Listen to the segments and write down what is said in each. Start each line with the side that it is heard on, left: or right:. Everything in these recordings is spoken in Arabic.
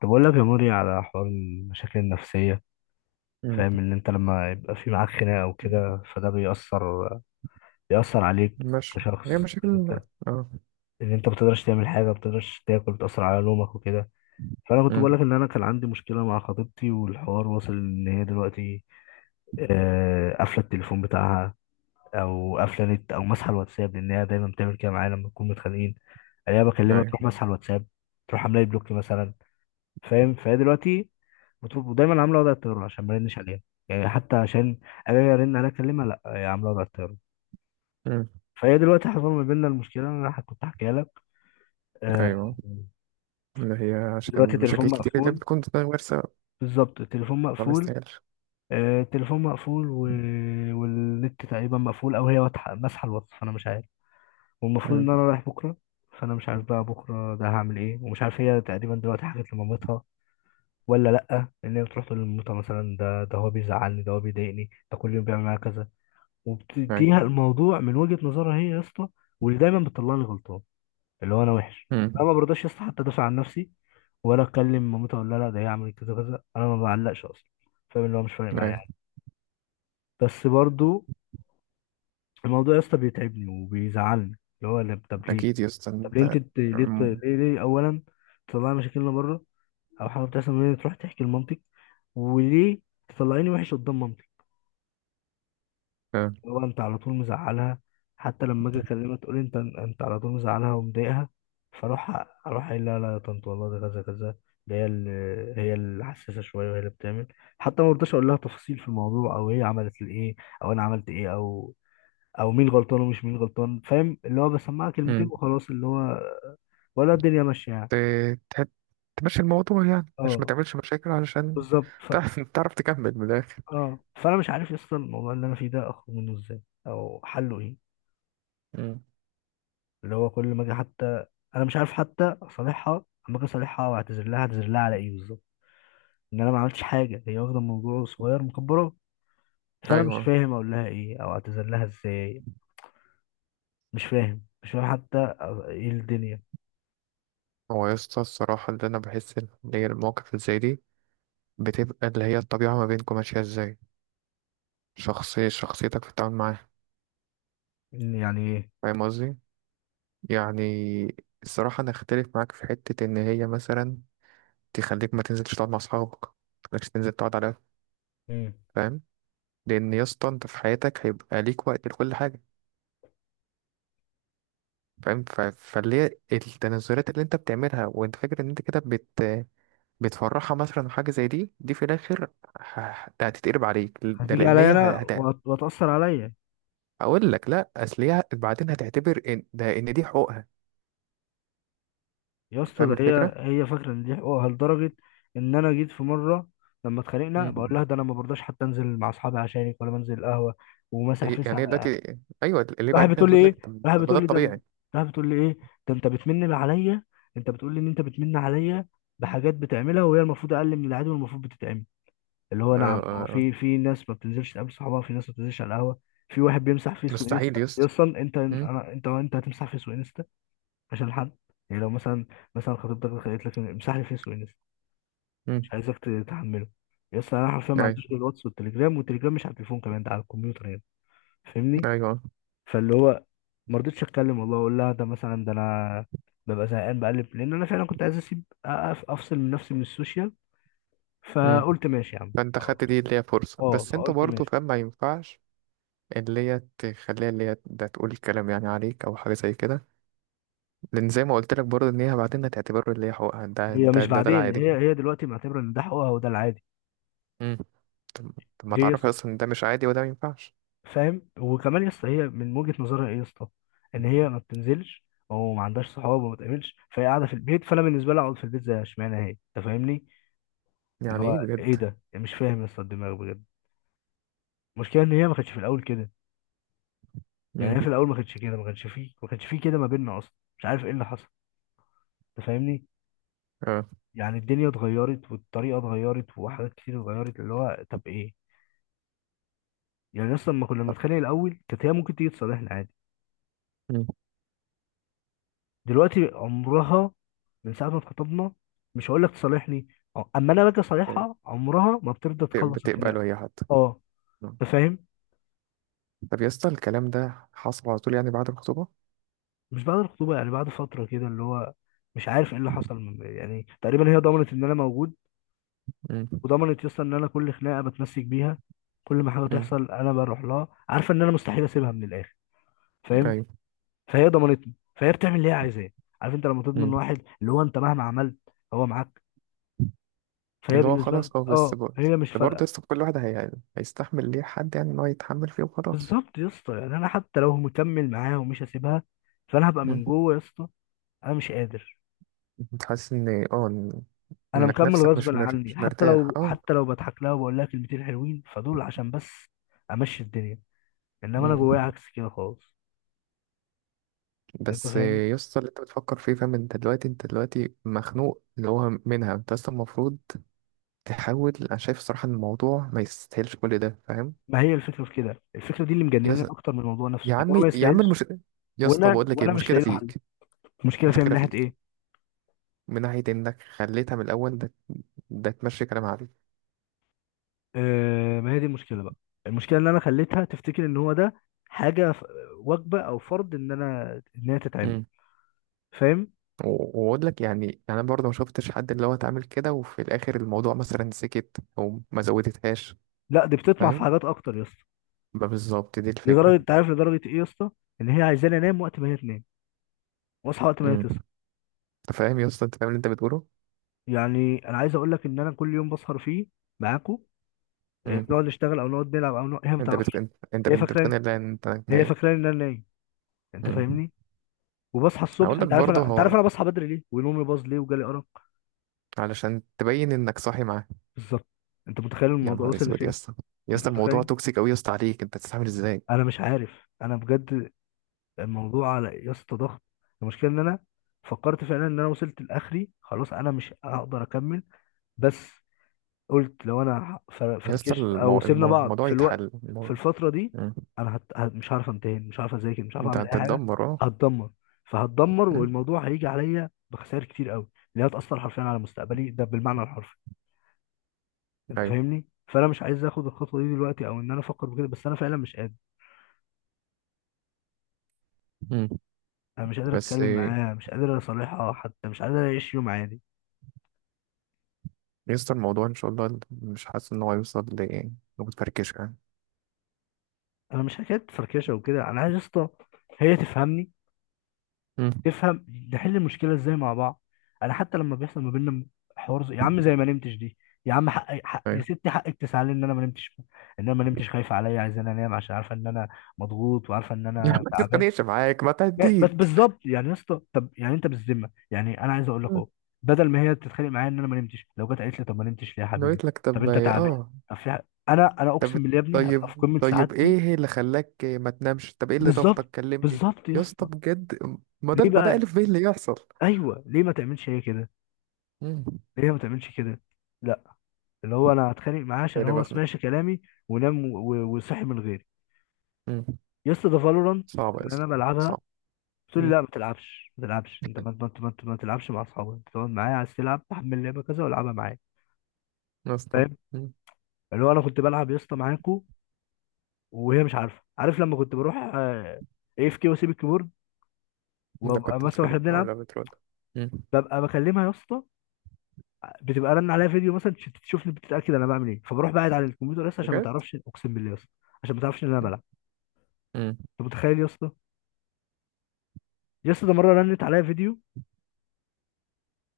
left: طب اقول لك يا موري على حوار المشاكل النفسية.
right: مم.
left: فاهم ان انت لما يبقى في معاك خناقة وكده فده بيأثر عليك
right: مش
left: كشخص،
right: هي
left: ان
right: مشاكل.
left: انت
right: اه.
left: ان انت بتقدرش تعمل حاجة، بتقدرش تاكل، بتأثر على نومك وكده. فانا كنت
right: مم.
left: بقول لك ان انا كان عندي مشكلة مع خطيبتي، والحوار واصل ان هي دلوقتي قافلة التليفون بتاعها او قافلة نت او ماسحة الواتساب، لان هي دايما بتعمل كده معايا لما نكون متخانقين. الاقيها بكلمها
right: ايوه.
left: تروح ماسحة الواتساب، تروح عاملة لي بلوك مثلا. فاهم؟ فهي دلوقتي بتطلب ودايما عامله وضع الطياره عشان ما ارنش عليها، يعني حتى عشان اجي ارن عليها اكلمها، لا، هي عامله وضع الطياره.
right: مم.
left: فهي دلوقتي حصل ما بيننا المشكله اللي انا كنت احكيها لك. آه،
right: ايوه، اللي هي عشان
left: دلوقتي التليفون
right: مشاكل كتير اللي
left: مقفول.
right: بتكون غير سبب
left: بالظبط التليفون
right: فما
left: مقفول.
right: يستاهلش.
left: التليفون مقفول والنت تقريبا مقفول، او هي واضحه ماسحه الواتس، فانا مش عارف. والمفروض
right: مم.
left: ان انا رايح بكره. فانا مش عارف بقى بكره ده هعمل ايه، ومش عارف هي تقريبا دلوقتي حكت لمامتها ولا لأ. إن هي بتروح تقول لمامتها مثلا ده هو بيزعلني، ده هو بيضايقني، ده كل يوم بيعمل معايا كذا، وبتنهي
right: ايوه.
left: الموضوع من وجهة نظرها هي يا اسطى، واللي دايما بتطلعني غلطان، اللي هو أنا وحش.
right: مم.
left: أنا ما برضاش يا اسطى حتى أدافع عن نفسي ولا أتكلم مامتها أقول لها لا ده هي عملت كذا كذا. أنا ما بعلقش أصلا، فاهم؟ اللي هو مش فارق معايا
right: ايوه.
left: يعني، بس برضو الموضوع يا اسطى بيتعبني وبيزعلني. اللي هو طب ليه؟
right: اكيد يا اسطى
left: طب ليه
right: انت...
left: أنت ت- ليه ت-
right: مم.
left: ليه ليه أولا تطلعي مشاكلنا بره؟ أو حاجة بتحصل من هنا تروح تحكي لمامتك. وليه تطلعيني وحش قدام مامتي؟
right: آه.
left: هو انت على طول مزعلها؟ حتى لما اجي اكلمها تقول انت على طول مزعلها ومضايقها. فاروح قايل لها لا يا طنط والله ده كذا كذا، ده هي اللي حساسه شويه وهي اللي بتعمل. حتى ما برضاش اقول لها تفاصيل في الموضوع او هي عملت الايه او انا عملت ايه، او مين غلطان ومش مين غلطان، فاهم؟ اللي هو بسمعها كلمتين
right: مم.
left: وخلاص، اللي هو ولا الدنيا ماشيه يعني.
right: ت- تحب تمشي الموضوع يعني عشان ما
left: اه،
right: تعملش مشاكل، علشان
left: بالظبط.
right: تعرف تكمل من الاخر.
left: اه، فانا مش عارف اصلا الموضوع اللي انا فيه ده اخرج منه ازاي او حله ايه.
right: مم.
left: اللي هو كل ما اجي حتى، انا مش عارف حتى اصالحها. اما اجي اصالحها واعتذر لها، اعتذر لها على ايه بالظبط؟ ان انا ما عملتش حاجه، هي واخده الموضوع صغير مكبره. فانا مش
right: ايوه.
left: فاهم اقول لها ايه او اعتذر لها ازاي. مش فاهم حتى ايه الدنيا.
right: هو يا اسطى الصراحه اللي انا بحس ان هي المواقف اللي زي دي بتبقى اللي هي الطبيعه ما بينكم ماشيه ازاي، شخصيتك في التعامل معاه.
left: إن يعني ايه؟
right: فاهم قصدي؟ يعني الصراحة أنا أختلف معاك في حتة إن هي مثلا تخليك ما تنزلش تقعد مع أصحابك، متخليكش تنزل تقعد على القهوة،
left: مم.
right: فاهم. لأن يا اسطى أنت في حياتك هيبقى ليك وقت لكل حاجة، فاهم فاللي هي التنازلات اللي أنت بتعملها وأنت فاكر إن أنت كده بتفرحها، مثلا حاجة زي دي في الآخر ه- هتتقلب عليك، ده
left: هتيجي
right: لأن
left: عليا
right: هي
left: انا وهتاثر عليا.
right: أقول لك لأ، أصل هي بعدين هتعتبر إن دي حقوقها.
left: يا اسطى
right: فاهم
left: ده هي
right: الفكرة؟
left: هي فاكره ان دي حقوقها لدرجه ان انا جيت في مره لما اتخانقنا
right: مم.
left: بقول لها ده انا ما برضاش حتى انزل مع اصحابي عشانك ولا بنزل القهوه ومسح فيس.
right: يعني هي دلوقتي... أيوه اللي
left: راحت
right: بعدين
left: بتقول لي
right: هتقول لك
left: ايه
right: طب
left: راحت
right: ما ده
left: بتقول لي ده
right: الطبيعي.
left: راحت بتقول لي ايه؟ ده انت بتمن عليا. انت بتقول لي ان انت بتمن عليا بحاجات بتعملها وهي المفروض اقل من العادي والمفروض بتتعمل. اللي هو
right: آه،
left: نعم، هو
right: آه،
left: في ناس ما بتنزلش تقابل صحابها، في ناس ما بتنزلش على القهوه، في واحد بيمسح فيس
right: مستحيل
left: وانستا، إيه
right: يسطا.
left: اصلا؟ انت
right: مم،
left: انا انت انت هتمسح فيس وانستا عشان حد؟ يعني لو مثلا خطيبتك قالت لك امسح لي فيس وانستا، مش
right: مم،
left: عايزك تتحمله. يس، انا حرفيا ما
right: ايوه،
left: عنديش غير الواتس والتليجرام، والتليجرام مش على التليفون كمان، ده على الكمبيوتر يعني، فاهمني؟
right: ايوه،
left: فاللي هو ما رضيتش اتكلم والله، اقول لها ده مثلا ده انا ببقى زهقان بقلب، لان انا فعلا كنت عايز اسيب افصل من نفسي من السوشيال،
right: مم.
left: فقلت ماشي يا عم
right: فانت
left: خلاص.
right: خدت دي اللي هي فرصة،
left: اه
right: بس انت
left: فقلت
right: برضه
left: ماشي
right: فاهم ما ينفعش اللي هي تخليها اللي هي ده تقول كلام يعني عليك او حاجة زي كده. لان زي ما قلت لك برضه ان هي بعدين هتعتبره اللي هي حقوقها،
left: هي مش
right: ده
left: بعدين،
right: العادي.
left: هي دلوقتي معتبره ان ده حقوقها وده العادي.
right: مم. طب طب ما
left: ليه يا
right: تعرفي
left: اسطى؟
right: اصلا إن ده مش عادي وده ما ينفعش.
left: فاهم؟ وكمان يا اسطى، هي من وجهه نظرها ايه يا اسطى؟ ان هي ما بتنزلش او ما عندهاش صحاب وما بتقابلش، فهي قاعده في البيت، فانا بالنسبه لي اقعد في البيت زي، اشمعنى هي؟ انت فاهمني؟ اللي
right: يعني
left: هو
right: ايه
left: ايه
right: بجد؟
left: ده؟ مش فاهم يا اسطى الدماغ بجد. المشكله ان هي ما كانتش في الاول كده. يعني
right: مم.
left: هي في الاول ما كانتش كده، ما كانش فيه كده ما بيننا اصلا. مش عارف ايه اللي حصل، انت فاهمني؟
right: اه.
left: يعني الدنيا اتغيرت والطريقه اتغيرت وحاجات كتير اتغيرت، اللي هو طب ايه؟ يعني اصلا لما كنا بنتخانق الاول كانت هي ممكن تيجي تصالحنا عادي،
right: مم.
left: دلوقتي عمرها، من ساعه ما اتخطبنا مش هقول لك تصالحني، اما انا باجي
right: بت-
left: اصالحها عمرها ما بترضى تخلص الخناقه.
right: بتقبله هي حتى؟
left: اه،
right: مم.
left: انت فاهم.
right: طب يا اسطى الكلام ده حصل على طول يعني بعد الخطوبة؟
left: مش بعد الخطوبه، يعني بعد فتره كده، اللي هو مش عارف ايه اللي حصل. يعني تقريبا هي ضمنت ان انا موجود،
right: مم.
left: وضمنت يسطا ان انا كل خناقه بتمسك بيها، كل ما حاجه
right: مم.
left: تحصل انا بروح لها عارفه ان انا مستحيل اسيبها من الاخر، فاهم؟
right: ايوه.
left: فهي ضمنتني، فهي بتعمل اللي هي عايزاه. عارف انت لما تضمن
right: مم.
left: واحد، اللي هو انت مهما عملت هو معاك، فهي
right: اللي هو
left: بالنسبه لك
right: خلاص اه، بس برضه،
left: هي مش
right: برضه
left: فارقه.
right: يسطا كل واحد هيستحمل ليه حد يعني ان هو يتحمل فيه وخلاص.
left: بالظبط يا اسطى، يعني انا حتى لو مكمل معاها ومش هسيبها، فانا هبقى
right: مم.
left: من جوه يا اسطى. انا مش قادر،
right: انت حاسس ان اه
left: انا
right: انك
left: مكمل
right: نفسك
left: غصبا عني.
right: مش
left: حتى
right: مرتاح،
left: لو
right: اه.
left: حتى لو بضحك لها وبقول لها كلمتين حلوين، فدول عشان بس امشي الدنيا، انما انا
right: مم.
left: جوايا عكس كده خالص، انت
right: بس
left: فاهم؟
right: يسطا اللي انت بتفكر فيه، فاهم، انت دلوقتي انت دلوقتي مخنوق اللي هو منها، انت اصلا المفروض تحاول. انا شايف الصراحة ان الموضوع ما يستاهلش كل ده، فاهم.
left: ما هي الفكره في كده، الفكره دي اللي
right: يا
left: مجنناني
right: ز-
left: اكتر من الموضوع نفسه،
right: يا
left: ان هو
right: عمي
left: ما
right: يا عم
left: يستاهلش،
right: يا اسطى
left: وانا
right: بقول لك ايه،
left: وانا مش
right: المشكلة
left: لاقي له حل.
right: فيك،
left: المشكله فيها من
right: المشكلة
left: ناحيه
right: فيك
left: ايه؟
right: من ناحية انك خليتها من الاول ده تمشي كلام عليك.
left: آه، ما هي دي المشكله بقى. المشكله ان انا خليتها تفتكر ان هو ده حاجه، وجبه او فرض ان انا ان هي تتعمل، فاهم؟
right: واقول لك يعني انا برضه ما شفتش حد اللي هو اتعامل كده وفي الاخر الموضوع مثلا سكت او ما زودتهاش.
left: لا، دي بتطمع في
right: فاهم،
left: حاجات اكتر يا اسطى.
right: ما بالظبط دي
left: لدرجه،
right: الفكره.
left: انت عارف لدرجه ايه يا اسطى؟ ان هي عايزاني انام وقت ما هي تنام، واصحى وقت ما هي
right: امم.
left: تصحى.
right: انت فاهم يا اسطى، انت فاهم اللي انت بتقوله؟
left: يعني انا عايز اقول لك ان انا كل يوم بسهر فيه معاكم،
right: امم.
left: بنقعد نشتغل او نقعد نلعب او هي ما
right: انت
left: تعرفش.
right: بتكون، انت
left: هي
right: انت
left: فاكره
right: بتكون، لا انت
left: هي
right: نايم.
left: فاكره ان انا نايم، انت
right: امم.
left: فاهمني؟ وبصحى الصبح،
right: اقول لك
left: انت عارف
right: برضه
left: انا انت عارف
right: هو
left: انا بصحى بدري ليه ونومي باظ ليه وجالي ارق.
right: علشان تبين انك صاحي معاه.
left: بالظبط. انت متخيل
right: يا
left: الموضوع
right: نهار
left: وصل
right: اسود يا
left: لفين؟
right: اسطى، يا
left: انت
right: اسطى الموضوع
left: متخيل؟
right: توكسيك قوي يا اسطى، عليك انت تستعمل ازاي.
left: انا مش عارف انا بجد، الموضوع على يا اسطى ضغط. المشكله ان انا فكرت فعلا ان انا وصلت لاخري، خلاص انا مش هقدر اكمل. بس قلت لو انا
right: يا اسطى
left: فركشت او سيبنا بعض
right: الموضوع
left: في الوقت،
right: يتحل
left: في
right: الموضوع.
left: الفتره دي
right: امم.
left: انا مش عارف امتحن، مش عارف اذاكر، مش عارف
right: انت
left: اعمل اي حاجه.
right: هتتدمر، اه.
left: هتدمر فهتدمر
right: امم.
left: والموضوع هيجي عليا بخسائر كتير قوي اللي هتأثر حرفيا على مستقبلي، ده بالمعنى الحرفي. انت
right: ايوه.
left: فاهمني؟ فانا مش عايز اخد الخطوه دي دلوقتي او ان انا افكر بكده، بس انا فعلا مش قادر.
right: امم.
left: انا مش قادر
right: بس
left: اتكلم معاها، مش قادر اصالحها حتى، مش قادر اعيش يوم عادي.
right: يسطا الموضوع ان شاء الله مش حاسس ان هو يوصل لمتفركش يعني.
left: انا مش حكايه فركشه وكده، انا عايز يا اسطى هي تفهمني،
right: مم.
left: تفهم نحل المشكله ازاي مع بعض. انا حتى لما بيحصل ما بيننا حوار، يا عم زي ما نمتش دي، يا عم حق يا
right: ايوه.
left: ستي، حقك تزعلي ان انا ما نمتش، ان انا ما نمتش خايفه عليا، عايزاني انام عشان عارفه ان انا مضغوط وعارفه ان
right: يا عم
left: انا
right: ما
left: تعبان.
right: تتخانقش معاك، ما
left: لا، بس
right: تهديك.
left: بالظبط يعني يا اسطى، طب يعني انت بالذمه يعني، انا عايز اقول لك
right: مم.
left: اهو، بدل ما هي تتخانق معايا ان انا ما نمتش، لو جت قالت لي طب ما نمتش ليه يا
right: أنا
left: حبيبي؟
right: قلت لك
left: طب
right: طب
left: انت تعبان؟
right: اه،
left: طب في حاجة- انا
right: طب،
left: اقسم بالله يا ابني هبقى في
right: طيب
left: قمه
right: طيب
left: سعادتي.
right: ايه اللي خلاك ما تنامش، طب ايه اللي
left: بالظبط،
right: ضغطك، كلمني.
left: بالظبط يا
right: يا اسطى
left: اسطى.
right: بجد، ما
left: ليه
right: ده ما ده
left: بقى؟
right: الف بيه اللي يحصل.
left: ايوه، ليه ما تعملش هي كده؟
right: مم.
left: ليه ما تعملش كده؟ لا، اللي هو انا هتخانق معاه عشان
right: يعني
left: هو ما
right: بخنق.
left: سمعش كلامي ونام وصحي من غيري.
right: مم.
left: يا اسطى ده فالورانت
right: صعب يا
left: اللي
right: اسطى،
left: انا بلعبها،
right: صعب.
left: تقول لي
right: مم.
left: لا ما تلعبش، ما تلعبش انت، ما تلعبش مع اصحابك، انت تقعد معايا، عايز تلعب تحمل لعبه كذا والعبها معايا.
right: يا اسطى.
left: فاهم؟
right: مم.
left: اللي هو انا كنت بلعب يا اسطى معاكو وهي مش عارفه. عارف لما كنت بروح AFK واسيب الكيبورد،
right: انا
left: وابقى
right: كنت
left: مثلا
right: بتكلم
left: واحنا بنلعب
right: ولا بترد؟ مم.
left: ببقى بكلمها يا اسطى، بتبقى رن عليا فيديو مثلا تشوفني بتتاكد انا بعمل ايه، فبروح بعد على الكمبيوتر لسه عشان ما
right: بجد.
left: تعرفش، اقسم بالله يا اسطى، عشان ما تعرفش ان انا بلعب.
right: مم.
left: انت متخيل يا اسطى؟ يا اسطى ده مره رنت عليا فيديو،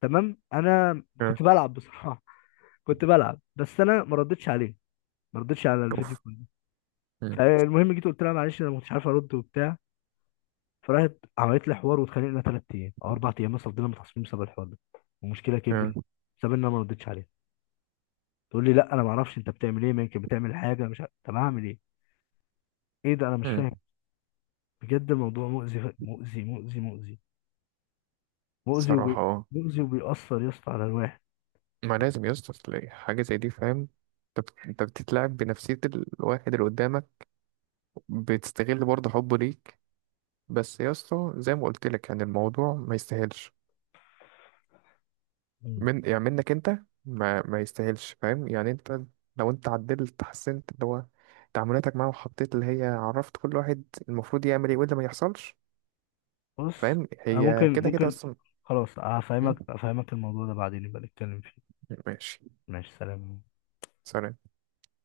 left: تمام انا
right: آه،
left: كنت بلعب بصراحه. كنت بلعب بس انا ما ردتش عليه، ما ردتش على الفيديو
right: اوف.
left: كله.
right: مم.
left: فالمهم جيت قلت لها معلش انا ما كنتش عارف ارد وبتاع، فراحت عملت لي حوار واتخانقنا 3 ايام او 4 ايام مثلا، فضلنا متعصبين بسبب الحوار ده، المشكله
right: آه،
left: كبرت بسبب ان انا ما ردتش عليها. تقول لي لا انا ما اعرفش انت بتعمل ايه، ما يمكن بتعمل حاجه، مش عارف، طب اعمل ايه؟ ايه ده؟ انا مش
right: مم.
left: فاهم. بجد الموضوع مؤذي مؤذي مؤذي مؤذي مؤذي
right: صراحة اه.
left: مؤذي وبيأثر يا اسطى على الواحد.
right: ما لازم يا اسطى تلاقي حاجة زي دي، فاهم، انت بتتلاعب بنفسية الواحد اللي قدامك، بتستغل برضه حبه ليك. بس يا اسطى زي ما قلت لك يعني الموضوع ما يستاهلش،
left: مم.
right: من يعني منك انت، ما يستاهلش. فاهم يعني انت لو انت عدلت، حسنت اللي هو تعاملاتك معاه، وحطيت اللي هي عرفت كل واحد المفروض يعمل ايه واللي ما يحصلش.
left: بص،
right: فاهم،
left: انا
right: هي
left: ممكن
right: كده كده
left: ممكن
right: اصلا.
left: خلاص،
right: م?
left: هفهمك الموضوع ده بعدين يبقى نتكلم فيه.
right: ماشي.
left: ماشي، سلام.
right: سلام.